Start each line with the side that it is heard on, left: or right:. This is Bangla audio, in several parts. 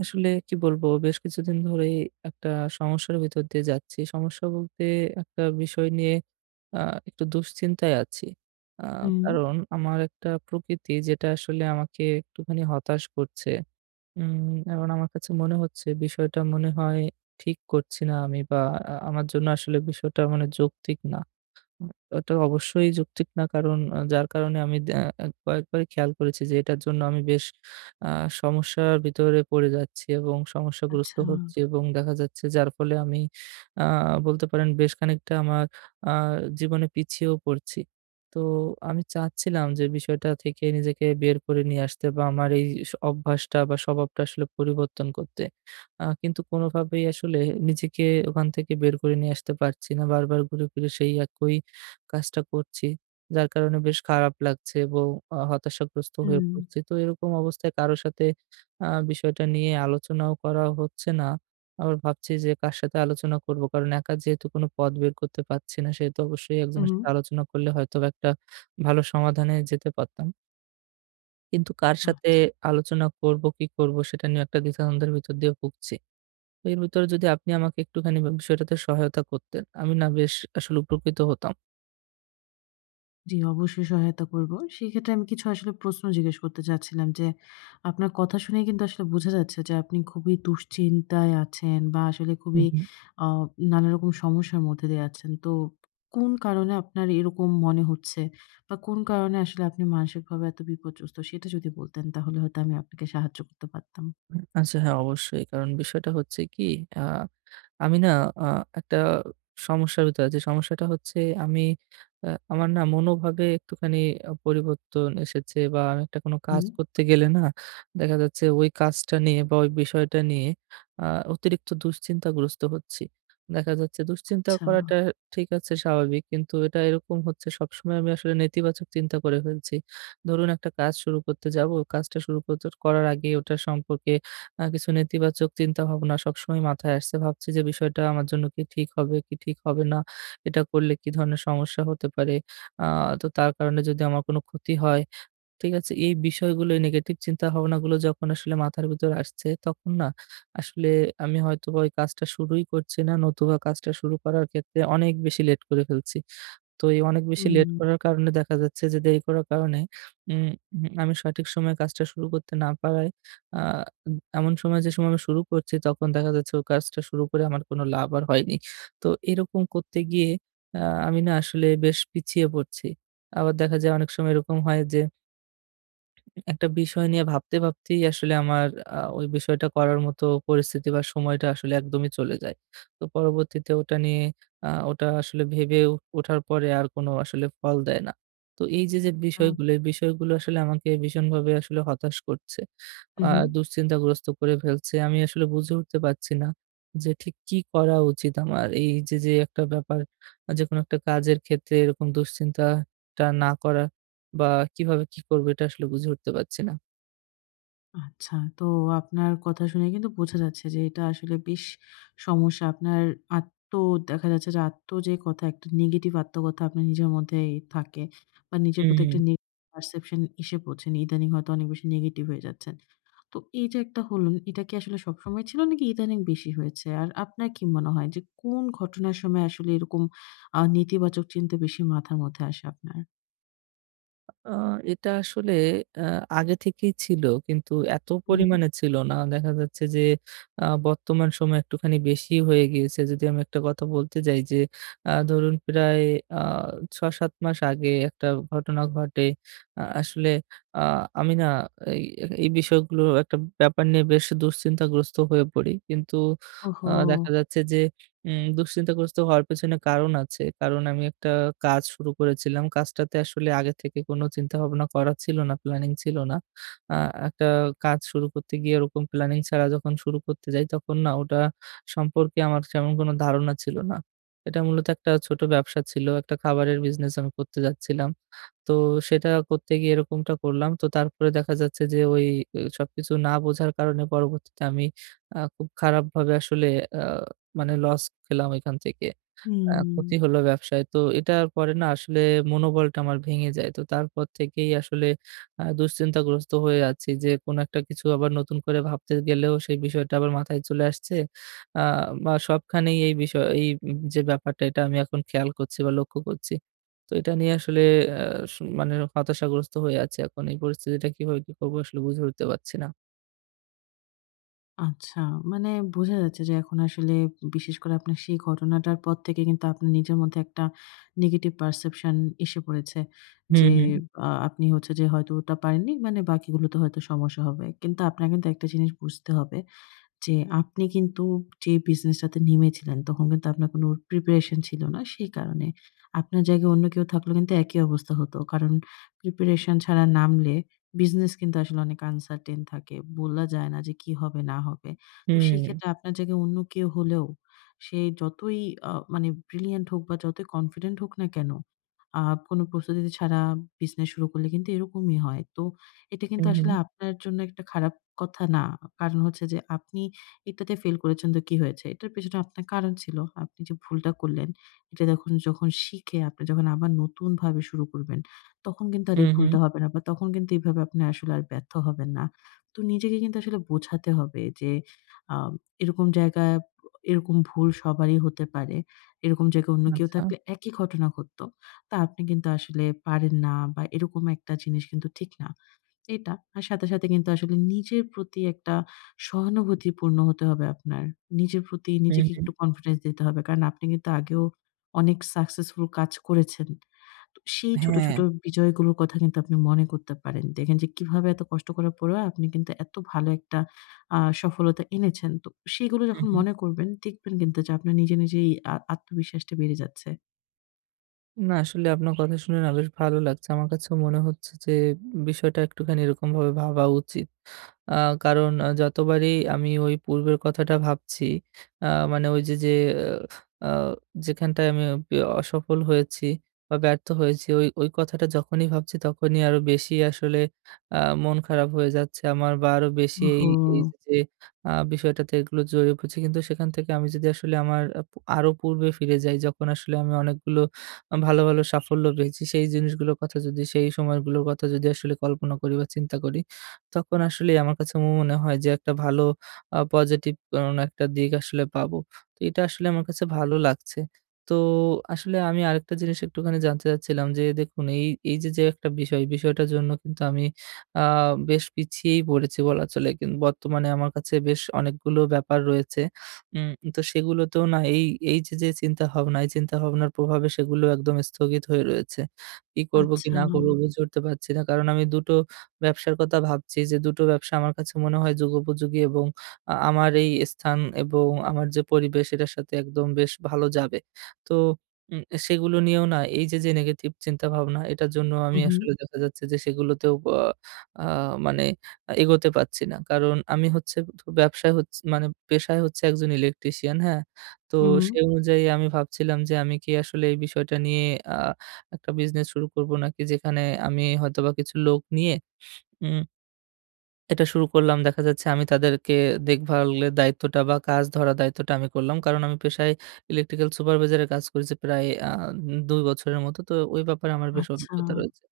right: আসলে কি বলবো? বেশ কিছুদিন ধরেই একটা সমস্যার ভিতর দিয়ে যাচ্ছি। সমস্যা বলতে একটা বিষয় নিয়ে আ একটু দুশ্চিন্তায় আছি। আ
left: হুম,
right: কারণ আমার একটা প্রকৃতি যেটা আসলে আমাকে একটুখানি হতাশ করছে। উম এখন আমার কাছে মনে হচ্ছে বিষয়টা মনে হয় ঠিক করছি না আমি, বা আমার জন্য আসলে বিষয়টা মানে যৌক্তিক না। এটা অবশ্যই যৌক্তিক না, কারণ যার কারণে আমি কয়েকবারই খেয়াল করেছি যে এটার জন্য আমি বেশ আ সমস্যার ভিতরে পড়ে যাচ্ছি এবং সমস্যাগ্রস্ত
left: আচ্ছা।
right: হচ্ছি, এবং দেখা যাচ্ছে যার ফলে আমি আ বলতে পারেন বেশ খানিকটা আমার আ জীবনে পিছিয়েও পড়ছি। তো আমি চাচ্ছিলাম যে বিষয়টা থেকে নিজেকে বের করে নিয়ে আসতে, বা আমার এই অভ্যাসটা বা স্বভাবটা আসলে পরিবর্তন করতে। কিন্তু কোনোভাবেই আসলে নিজেকে ওখান থেকে বের করে নিয়ে আসতে পারছি না। বারবার ঘুরে ফিরে সেই একই কাজটা করছি। যার কারণে বেশ খারাপ লাগছে এবং হতাশাগ্রস্ত হয়ে
left: হুম,
right: পড়ছি। তো এরকম অবস্থায় কারো সাথে বিষয়টা নিয়ে আলোচনাও করা হচ্ছে না। আবার ভাবছি যে কার সাথে আলোচনা করব। কারণ একা যেহেতু কোনো পথ বের করতে পারছি না, সেহেতু অবশ্যই
left: হুম,
right: একজনের
left: হুম।
right: সাথে আলোচনা করলে হয়তোবা একটা ভালো সমাধানে যেতে পারতাম। কিন্তু কার সাথে
left: আচ্ছা।
right: আলোচনা করব, কি করব সেটা নিয়ে একটা দ্বিধাদ্বন্দ্বের ভিতর দিয়ে ভুগছি। তো এর ভিতরে যদি আপনি আমাকে একটুখানি বিষয়টাতে সহায়তা করতেন, আমি না বেশ আসলে উপকৃত হতাম।
left: জি, অবশ্যই সহায়তা করব। সেক্ষেত্রে আমি কিছু আসলে প্রশ্ন জিজ্ঞেস করতে চাচ্ছিলাম যে, আপনার কথা শুনেই কিন্তু আসলে বোঝা যাচ্ছে যে আপনি খুবই দুশ্চিন্তায় আছেন বা আসলে খুবই আ নানারকম সমস্যার মধ্যে দিয়ে আছেন। তো কোন কারণে আপনার এরকম মনে হচ্ছে বা কোন কারণে আসলে আপনি মানসিকভাবে এত বিপর্যস্ত সেটা যদি বলতেন তাহলে হয়তো আমি আপনাকে সাহায্য করতে পারতাম।
right: আচ্ছা হ্যাঁ, অবশ্যই। কারণ বিষয়টা হচ্ছে কি, আ আমি না আ একটা সমস্যার ভিতরে আছি। সমস্যাটা হচ্ছে আমি আমার না মনোভাবে একটুখানি পরিবর্তন এসেছে, বা আমি একটা কোনো কাজ
left: হুম,
right: করতে গেলে না দেখা যাচ্ছে ওই কাজটা নিয়ে বা ওই বিষয়টা নিয়ে আ অতিরিক্ত দুশ্চিন্তাগ্রস্ত হচ্ছি। দেখা যাচ্ছে দুশ্চিন্তা
left: আচ্ছা।
right: করাটা ঠিক আছে, স্বাভাবিক। কিন্তু এটা এরকম হচ্ছে, সবসময় আমি আসলে নেতিবাচক চিন্তা করে ফেলছি। ধরুন একটা কাজ শুরু করতে যাবো, কাজটা শুরু করতে করার আগে ওটা সম্পর্কে কিছু নেতিবাচক চিন্তাভাবনা সবসময় মাথায় আসছে। ভাবছি যে বিষয়টা আমার জন্য কি ঠিক হবে, কি ঠিক হবে না? এটা করলে কি ধরনের সমস্যা হতে পারে? আ তো তার কারণে যদি আমার কোনো ক্ষতি হয়, ঠিক আছে? এই বিষয়গুলো, এই নেগেটিভ চিন্তাভাবনাগুলো যখন আসলে মাথার ভিতর আসছে, তখন না আসলে আমি হয়তোবা ওই কাজটা শুরুই করছি না, নতুবা কাজটা শুরু করার ক্ষেত্রে অনেক বেশি লেট করে ফেলছি। তো এই অনেক বেশি লেট
left: হুম,
right: করার কারণে দেখা যাচ্ছে যে দেরি করার কারণে উম হুম, আমি সঠিক সময়ে কাজটা শুরু করতে না পারায় আ এমন সময়, যে সময় আমি শুরু করছি, তখন দেখা যাচ্ছে ওই কাজটা শুরু করে আমার কোনো লাভ আর হয়নি। তো এরকম করতে গিয়ে আ আমি না আসলে বেশ পিছিয়ে পড়ছি। আবার দেখা যায় অনেক সময় এরকম হয় যে একটা বিষয় নিয়ে ভাবতে, ভাবতেই আসলে আমার ওই বিষয়টা করার মতো পরিস্থিতি বা সময়টা আসলে একদমই চলে যায়। তো পরবর্তীতে ওটা নিয়ে ওটা আসলে ভেবে ও ওঠার পরে আর কোনো আসলে ফল দেয় না। তো এই যে
left: আ
right: বিষয়গুলো, এই বিষয়গুলো আসলে আমাকে ভীষণভাবে আসলে হতাশ করছে।
left: হু,
right: আ
left: হু।
right: দুশ্চিন্তাগ্রস্ত করে ফেলছে। আমি আসলে বুঝে উঠতে পারছি না যে ঠিক কি করা উচিত আমার? এই যে একটা ব্যাপার, যেকোনো একটা কাজের ক্ষেত্রে এরকম দুশ্চিন্তাটা না করা। বা কিভাবে কি করব, এটা আসলে বুঝে উঠতে পারছি না।
left: আচ্ছা। তো আপনার কথা শুনে কিন্তু বোঝা যাচ্ছে যে এটা আসলে বেশ সমস্যা। আপনার আত্ম দেখা যাচ্ছে যে যে কথা একটা নেগেটিভ আত্মকথা আপনার নিজের মধ্যেই থাকে বা নিজের প্রতি
right: হুম।
left: একটা নেগেটিভ পারসেপশন এসে পড়ছেন। ইদানিং হয়তো অনেক বেশি নেগেটিভ হয়ে যাচ্ছেন। তো এই যে একটা হলেন, এটা কি আসলে সবসময় ছিল নাকি ইদানিং বেশি হয়েছে? আর আপনার কি মনে হয় যে কোন ঘটনার সময় আসলে এরকম নেতিবাচক চিন্তা বেশি মাথার মধ্যে আসে আপনার?
right: আ এটা আসলে আ আগে থেকেই ছিল, কিন্তু এত
left: হুম,
right: পরিমাণে ছিল না। দেখা যাচ্ছে যে বর্তমান সময়ে একটুখানি বেশি হয়ে গিয়েছে। যদি আমি একটা কথা বলতে যাই যে ধরুন প্রায় আ ৬-৭ মাস আগে একটা ঘটনা ঘটে। আসলে আ আমি না এই এই বিষয়গুলো একটা ব্যাপার নিয়ে বেশ দুশ্চিন্তাগ্রস্ত হয়ে পড়ি। কিন্তু
left: ওহো!
right: দেখা যাচ্ছে যে দুশ্চিন্তাগ্রস্ত হওয়ার পেছনে কারণ আছে। কারণ আমি একটা কাজ শুরু করেছিলাম। কাজটাতে আসলে আগে থেকে কোনো চিন্তাভাবনা করা ছিল না, প্ল্যানিং ছিল না। আ একটা কাজ শুরু করতে গিয়ে ওরকম প্ল্যানিং ছাড়া যখন শুরু করতে যাই, তখন না ওটা সম্পর্কে আমার তেমন কোনো ধারণা ছিল না। এটা মূলত একটা ছোট ব্যবসা ছিল। একটা খাবারের বিজনেস আমি করতে যাচ্ছিলাম। তো সেটা করতে গিয়ে এরকমটা করলাম। তো তারপরে দেখা যাচ্ছে যে ওই সবকিছু না বোঝার কারণে পরবর্তীতে আমি খুব খারাপভাবে আসলে আ মানে লস খেলাম ওইখান থেকে। ক্ষতি
left: হুম।
right: হলো ব্যবসায়। তো এটার পরে না আসলে মনোবলটা আমার ভেঙে যায়। তো তারপর থেকেই আসলে দুশ্চিন্তাগ্রস্ত হয়ে যাচ্ছি যে কোনো একটা কিছু আবার নতুন করে ভাবতে গেলেও সেই বিষয়টা আবার মাথায় চলে আসছে। আ বা সবখানেই এই বিষয়, এই উম যে ব্যাপারটা, এটা আমি এখন খেয়াল করছি বা লক্ষ্য করছি। তো এটা নিয়ে আসলে আ মানে হতাশাগ্রস্ত হয়ে আছি এখন। এই পরিস্থিতিটা কিভাবে কি করবো, আসলে বুঝে উঠতে পারছি না।
left: আচ্ছা। মানে বোঝা যাচ্ছে যে এখন আসলে বিশেষ করে আপনার সেই ঘটনাটার পর থেকে কিন্তু আপনার নিজের মধ্যে একটা নেগেটিভ পারসেপশন এসে পড়েছে।
right: হুম,
left: যে
right: হুম।
left: আপনি হচ্ছে যে হয়তো ওটা পারেননি মানে বাকিগুলোতে হয়তো সমস্যা হবে। কিন্তু আপনার কিন্তু একটা জিনিস বুঝতে হবে যে আপনি কিন্তু যে বিজনেসটাতে নেমেছিলেন তখন কিন্তু আপনার কোনো প্রিপারেশন ছিল না। সেই কারণে আপনার জায়গায় অন্য কেউ থাকলেও কিন্তু একই অবস্থা হতো। কারণ প্রিপারেশন ছাড়া নামলে বিজনেস কিন্তু আসলে অনেক আনসার্টেইন থাকে। বলা যায় না যে কি হবে না হবে। তো সেই
right: হুম,
left: ক্ষেত্রে আপনার জায়গায় অন্য কেউ হলেও সে যতই মানে ব্রিলিয়ান্ট হোক বা যতই কনফিডেন্ট হোক না কেন, আ কোনো প্রস্তুতি ছাড়া বিজনেস শুরু করলে কিন্তু এরকমই হয়। তো এটা কিন্তু
right: হুম, হুম,
left: আসলে আপনার জন্য একটা খারাপ কথা না। কারণ হচ্ছে যে আপনি এটাতে ফেল করেছেন তো কি হয়েছে? এটার পেছনে আপনার কারণ ছিল। আপনি যে ভুলটা করলেন, এটা যখন যখন শিখে আপনি যখন আবার নতুনভাবে শুরু করবেন, তখন কিন্তু আর এই
right: হুম, হুম,
left: ভুলটা হবে না বা তখন কিন্তু এভাবে আপনি আসলে আর ব্যর্থ হবেন না। তো নিজেকে কিন্তু আসলে বোঝাতে হবে যে আ এরকম জায়গায় এরকম ভুল সবারই হতে পারে। এরকম জায়গায় অন্য কেউ
right: আচ্ছা।
left: থাকলে একই ঘটনা ঘটতো। তা আপনি কিন্তু আসলে পারেন না বা এরকম একটা জিনিস কিন্তু ঠিক না। এটা। আর সাথে, সাথে কিন্তু আসলে নিজের প্রতি একটা সহানুভূতিপূর্ণ হতে হবে আপনার। নিজের প্রতি
right: হুম,
left: নিজেকে
right: হুম।
left: একটু কনফিডেন্স দিতে হবে। কারণ আপনি কিন্তু আগেও অনেক সাকসেসফুল কাজ করেছেন। তো সেই ছোট,
right: হ্যাঁ।
left: ছোট বিজয়গুলোর কথা কিন্তু আপনি মনে করতে পারেন। দেখেন যে কিভাবে এত কষ্ট করার পরেও আপনি কিন্তু এত ভালো একটা সফলতা এনেছেন। তো সেগুলো
right: হুম,
left: যখন
right: হুম।
left: মনে করবেন দেখবেন কিন্তু যে আপনার নিজে, নিজেই আত্মবিশ্বাসটা বেড়ে যাচ্ছে।
right: না, আসলে আপনার কথা শুনে না বেশ ভালো লাগছে। আমার কাছেও মনে হচ্ছে যে বিষয়টা একটুখানি এরকমভাবে ভাবা উচিত। আ কারণ যতবারই আমি ওই পূর্বের কথাটা ভাবছি, আ মানে ওই যে আ যেখানটায় আমি বি অসফল হয়েছি বা ব্যর্থ হয়েছি, ওই কথাটা যখনই ভাবছি তখনই আরো বেশি আসলে আ মন খারাপ হয়ে যাচ্ছে আমার, বা আরো বেশি এই,
left: ওহো!
right: এই যে বিষয়টাতে এগুলো জড়িয়ে পড়ছি। কিন্তু সেখান থেকে আমি যদি আসলে আমার আরো পূর্বে ফিরে যাই, যখন আসলে আমি অনেকগুলো ভালো, ভালো সাফল্য পেয়েছি। সেই জিনিসগুলোর কথা যদি, সেই সময়গুলোর কথা যদি আসলে কল্পনা করি বা চিন্তা করি, তখন আসলেই আমার কাছে মনে হয় যে একটা ভালো পজিটিভ কোনো একটা দিক আসলে পাবো। তো এটা আসলে আমার কাছে ভালো লাগছে। তো আসলে আমি আরেকটা জিনিস একটুখানি জানতে চাচ্ছিলাম যে দেখুন এই, এই যে একটা বিষয়, বিষয়টার জন্য কিন্তু আমি আ বেশ পিছিয়েই পড়েছি বলা চলে। বর্তমানে আমার কাছে বেশ অনেকগুলো ব্যাপার রয়েছে। উম তো সেগুলোতেও না এই, এই যে, যে, চিন্তাভাবনা, এই চিন্তাভাবনার প্রভাবে সেগুলো একদম স্থগিত হয়ে রয়েছে। কি করব কি
left: আচ্ছা।
right: না করব বুঝে উঠতে পারছি না। কারণ আমি ২ টো ব্যবসার কথা ভাবছি, যে ২ টো ব্যবসা আমার কাছে মনে হয় যুগোপযোগী এবং আমার এই স্থান এবং আমার যে পরিবেশ, এটার সাথে একদম বেশ ভালো যাবে। তো সেগুলো নিয়েও না নেগেটিভ চিন্তাভাবনা, এটার জন্য
left: হু,
right: আমি
left: হু।
right: আসলে দেখা যাচ্ছে যে সেগুলোতেও আ আ মানে এগোতে পারছি না। কারণ আমি হচ্ছে তো ব্যবসায় হচ্ছে, মানে পেশায় হচ্ছে একজন ইলেকট্রিশিয়ান, হ্যাঁ? তো
left: হুম।
right: সে অনুযায়ী আমি ভাবছিলাম যে আমি কি আসলে এই বিষয়টা নিয়ে আ একটা বিজনেস শুরু করব, নাকি যেখানে আমি হয়তোবা কিছু লোক নিয়ে উম এটা শুরু করলাম। দেখা যাচ্ছে আমি তাদেরকে দেখভালের দায়িত্বটা বা কাজ ধরা দায়িত্বটা আমি করলাম। কারণ আমি পেশায় ইলেকট্রিক্যাল সুপারভাইজারের কাজ করেছি প্রায় ২ বছরের মতো। তো ওই ব্যাপারে আমার বেশ
left: আচ্ছা।
right: অভিজ্ঞতা রয়েছে।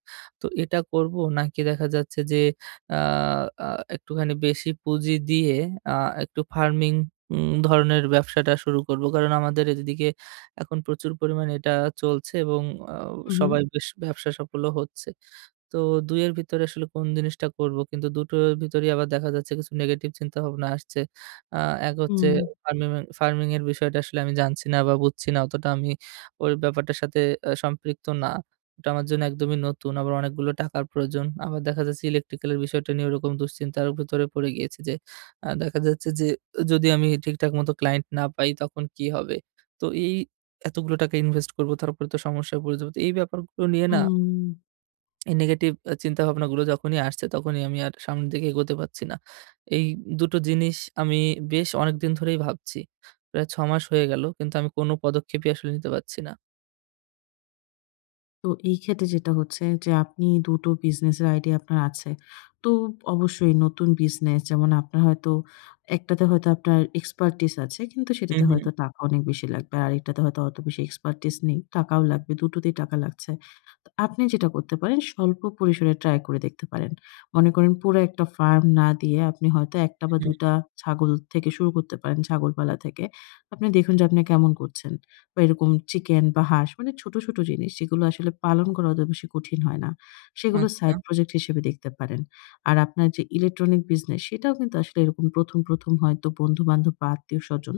right: তো এটা করব, নাকি দেখা যাচ্ছে যে আ আ একটুখানি বেশি পুঁজি দিয়ে আ একটু ফার্মিং ধরনের ব্যবসাটা শুরু করব। কারণ আমাদের এদিকে এখন প্রচুর পরিমাণে এটা চলছে এবং আ
left: হু, হু।
right: সবাই বেশ ব্যবসা সফলও হচ্ছে। তো ২ এর ভিতরে আসলে কোন জিনিসটা করব? কিন্তু দুটোর ভিতরেই আবার দেখা যাচ্ছে কিছু নেগেটিভ চিন্তাভাবনা আসছে। আ এক হচ্ছে
left: হুম।
right: ফার্মিং, ফার্মিং এর বিষয়টা আসলে আমি জানছি না বা বুঝছি না। অতটা আমি ওই ব্যাপারটার সাথে সম্পৃক্ত না। ওটা আমার জন্য একদমই নতুন। আবার অনেকগুলো টাকার প্রয়োজন। আবার দেখা যাচ্ছে ইলেকট্রিক্যাল এর বিষয়টা নিয়ে ওরকম দুশ্চিন্তার ভিতরে পড়ে গিয়েছি যে, দেখা যাচ্ছে যে যদি আমি ঠিকঠাক মতো ক্লায়েন্ট না পাই তখন কি হবে? তো এই এতগুলো টাকা ইনভেস্ট করব, তারপরে তো সমস্যায় পড়ে যাব। তো এই ব্যাপারগুলো নিয়ে না
left: হুম,
right: এই নেগেটিভ চিন্তাভাবনাগুলো যখনই আসছে, তখনই আমি আর সামনের দিকে এগোতে পারছি না। এই ২ টো জিনিস আমি বেশ অনেকদিন ধরেই ভাবছি। প্রায় ৬ মাস হয়ে গেল। কিন্তু আমি কোনো পদক্ষেপই আসলে নিতে পারছি না।
left: তো এই ক্ষেত্রে যেটা হচ্ছে যে আপনি ২ টো বিজনেসের আইডিয়া আপনার আছে। তো অবশ্যই নতুন বিজনেস যেমন আপনার হয়তো একটাতে হয়তো আপনার এক্সপার্টিস আছে কিন্তু
right: হু,
left: সেটাতে
right: হু,
left: হয়তো টাকা অনেক বেশি লাগবে। আরেকটাতে হয়তো অত বেশি এক্সপার্টিস নেই। টাকাও লাগবে, দুটোতেই টাকা লাগছে। তো আপনি যেটা করতে পারেন স্বল্প পরিসরে ট্রাই করে দেখতে পারেন। মনে করেন পুরো একটা ফার্ম না দিয়ে আপনি হয়তো ১ টা বা
right: হু।
left: ২ টা ছাগল থেকে শুরু করতে পারেন, ছাগল পালা থেকে। আপনি দেখুন যে আপনি কেমন করছেন। বা এরকম চিকেন বা হাঁস মানে ছোট, ছোট জিনিস যেগুলো আসলে পালন করা অত বেশি কঠিন হয় না। সেগুলো
right: আচ্ছা।
left: সাইড প্রজেক্ট হিসেবে দেখতে পারেন। আর আপনার যে ইলেকট্রনিক বিজনেস সেটাও কিন্তু আসলে এরকম ১ম, ১ম হয়তো বন্ধু-বান্ধব বা আত্মীয়স্বজন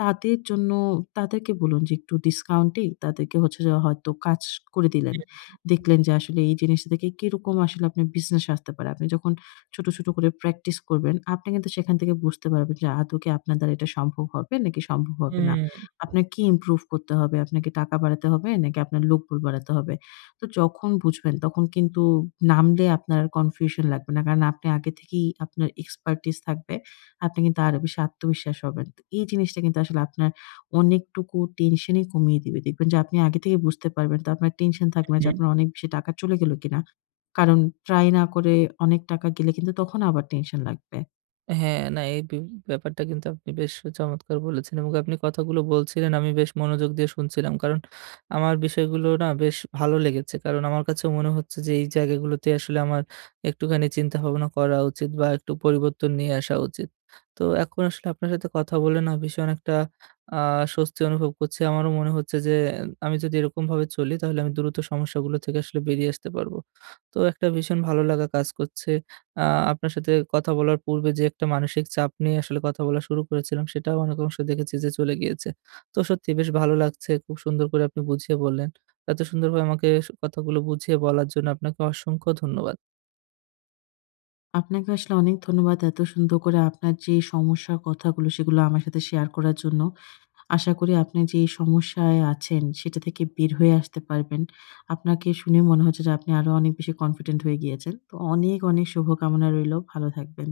left: তাদের জন্য তাদেরকে বলুন যে একটু ডিসকাউন্টেই তাদেরকে হচ্ছে যে হয়তো কাজ করে দিলেন। দেখলেন যে আসলে এই জিনিসটা থেকে কিরকম আসলে আপনার বিজনেস আসতে পারে। আপনি যখন ছোট, ছোট করে প্র্যাকটিস করবেন, আপনি কিন্তু সেখান থেকে বুঝতে পারবেন যে আদৌ কি আপনার দ্বারা এটা সম্ভব হবে নাকি সম্ভব হবে না।
right: হুম,
left: আপনার কি ইমপ্রুভ করতে হবে? আপনার কি টাকা বাড়াতে হবে? নাকি আপনার লোকবল বাড়াতে হবে? তো যখন বুঝবেন তখন কিন্তু নামলে আপনার কনফিউশন লাগবে না। কারণ আপনি আগে থেকেই আপনার এক্সপার্টিস থাকবে। আপনি কিন্তু আরো বেশি আত্মবিশ্বাস হবেন। তো এই জিনিসটা কিন্তু আসলে আপনার অনেকটুকু টেনশনই কমিয়ে দিবে। দেখবেন যে আপনি আগে থেকে বুঝতে পারবেন। তো আপনার টেনশন থাকবে না যে
right: হুম।
left: আপনার অনেক বেশি টাকা চলে গেল কিনা? কারণ ট্রাই না করে অনেক টাকা গেলে কিন্তু তখন আবার টেনশন লাগবে।
right: হ্যাঁ, না এই ব্যাপারটা কিন্তু আপনি বেশ চমৎকার বলেছেন, এবং আপনি কথাগুলো বলছিলেন আমি বেশ মনোযোগ দিয়ে শুনছিলাম। কারণ আমার বিষয়গুলো না বেশ ভালো লেগেছে। কারণ আমার কাছেও মনে হচ্ছে যে এই জায়গাগুলোতে আসলে আমার একটুখানি চিন্তা ভাবনা করা উচিত, বা একটু পরিবর্তন নিয়ে আসা উচিত। তো এখন আসলে আপনার সাথে কথা বলে না ভীষণ একটা আ স্বস্তি অনুভব করছি। আমারও মনে হচ্ছে যে আমি যদি এরকমভাবে চলি তাহলে আমি দ্রুত সমস্যাগুলো থেকে আসলে বেরিয়ে আসতে পারবো। তো একটা ভীষণ ভালো লাগা কাজ করছে। আ আপনার সাথে কথা বলার পূর্বে যে একটা মানসিক চাপ নিয়ে আসলে কথা বলা শুরু করেছিলাম, সেটাও অনেক অংশে দেখেছি যে চলে গিয়েছে। তো সত্যি বেশ ভালো লাগছে। খুব সুন্দর করে আপনি বুঝিয়ে বললেন। এত সুন্দরভাবে আমাকে কথাগুলো বুঝিয়ে বলার জন্য আপনাকে অসংখ্য ধন্যবাদ।
left: আপনাকে আসলে অনেক ধন্যবাদ এত সুন্দর করে আপনার যে সমস্যার কথাগুলো সেগুলো আমার সাথে শেয়ার করার জন্য। আশা করি আপনি যে সমস্যায় আছেন সেটা থেকে বের হয়ে আসতে পারবেন। আপনাকে শুনে মনে হচ্ছে যে আপনি আরো অনেক বেশি কনফিডেন্ট হয়ে গিয়েছেন। তো অনেক, অনেক শুভকামনা রইলো। ভালো থাকবেন।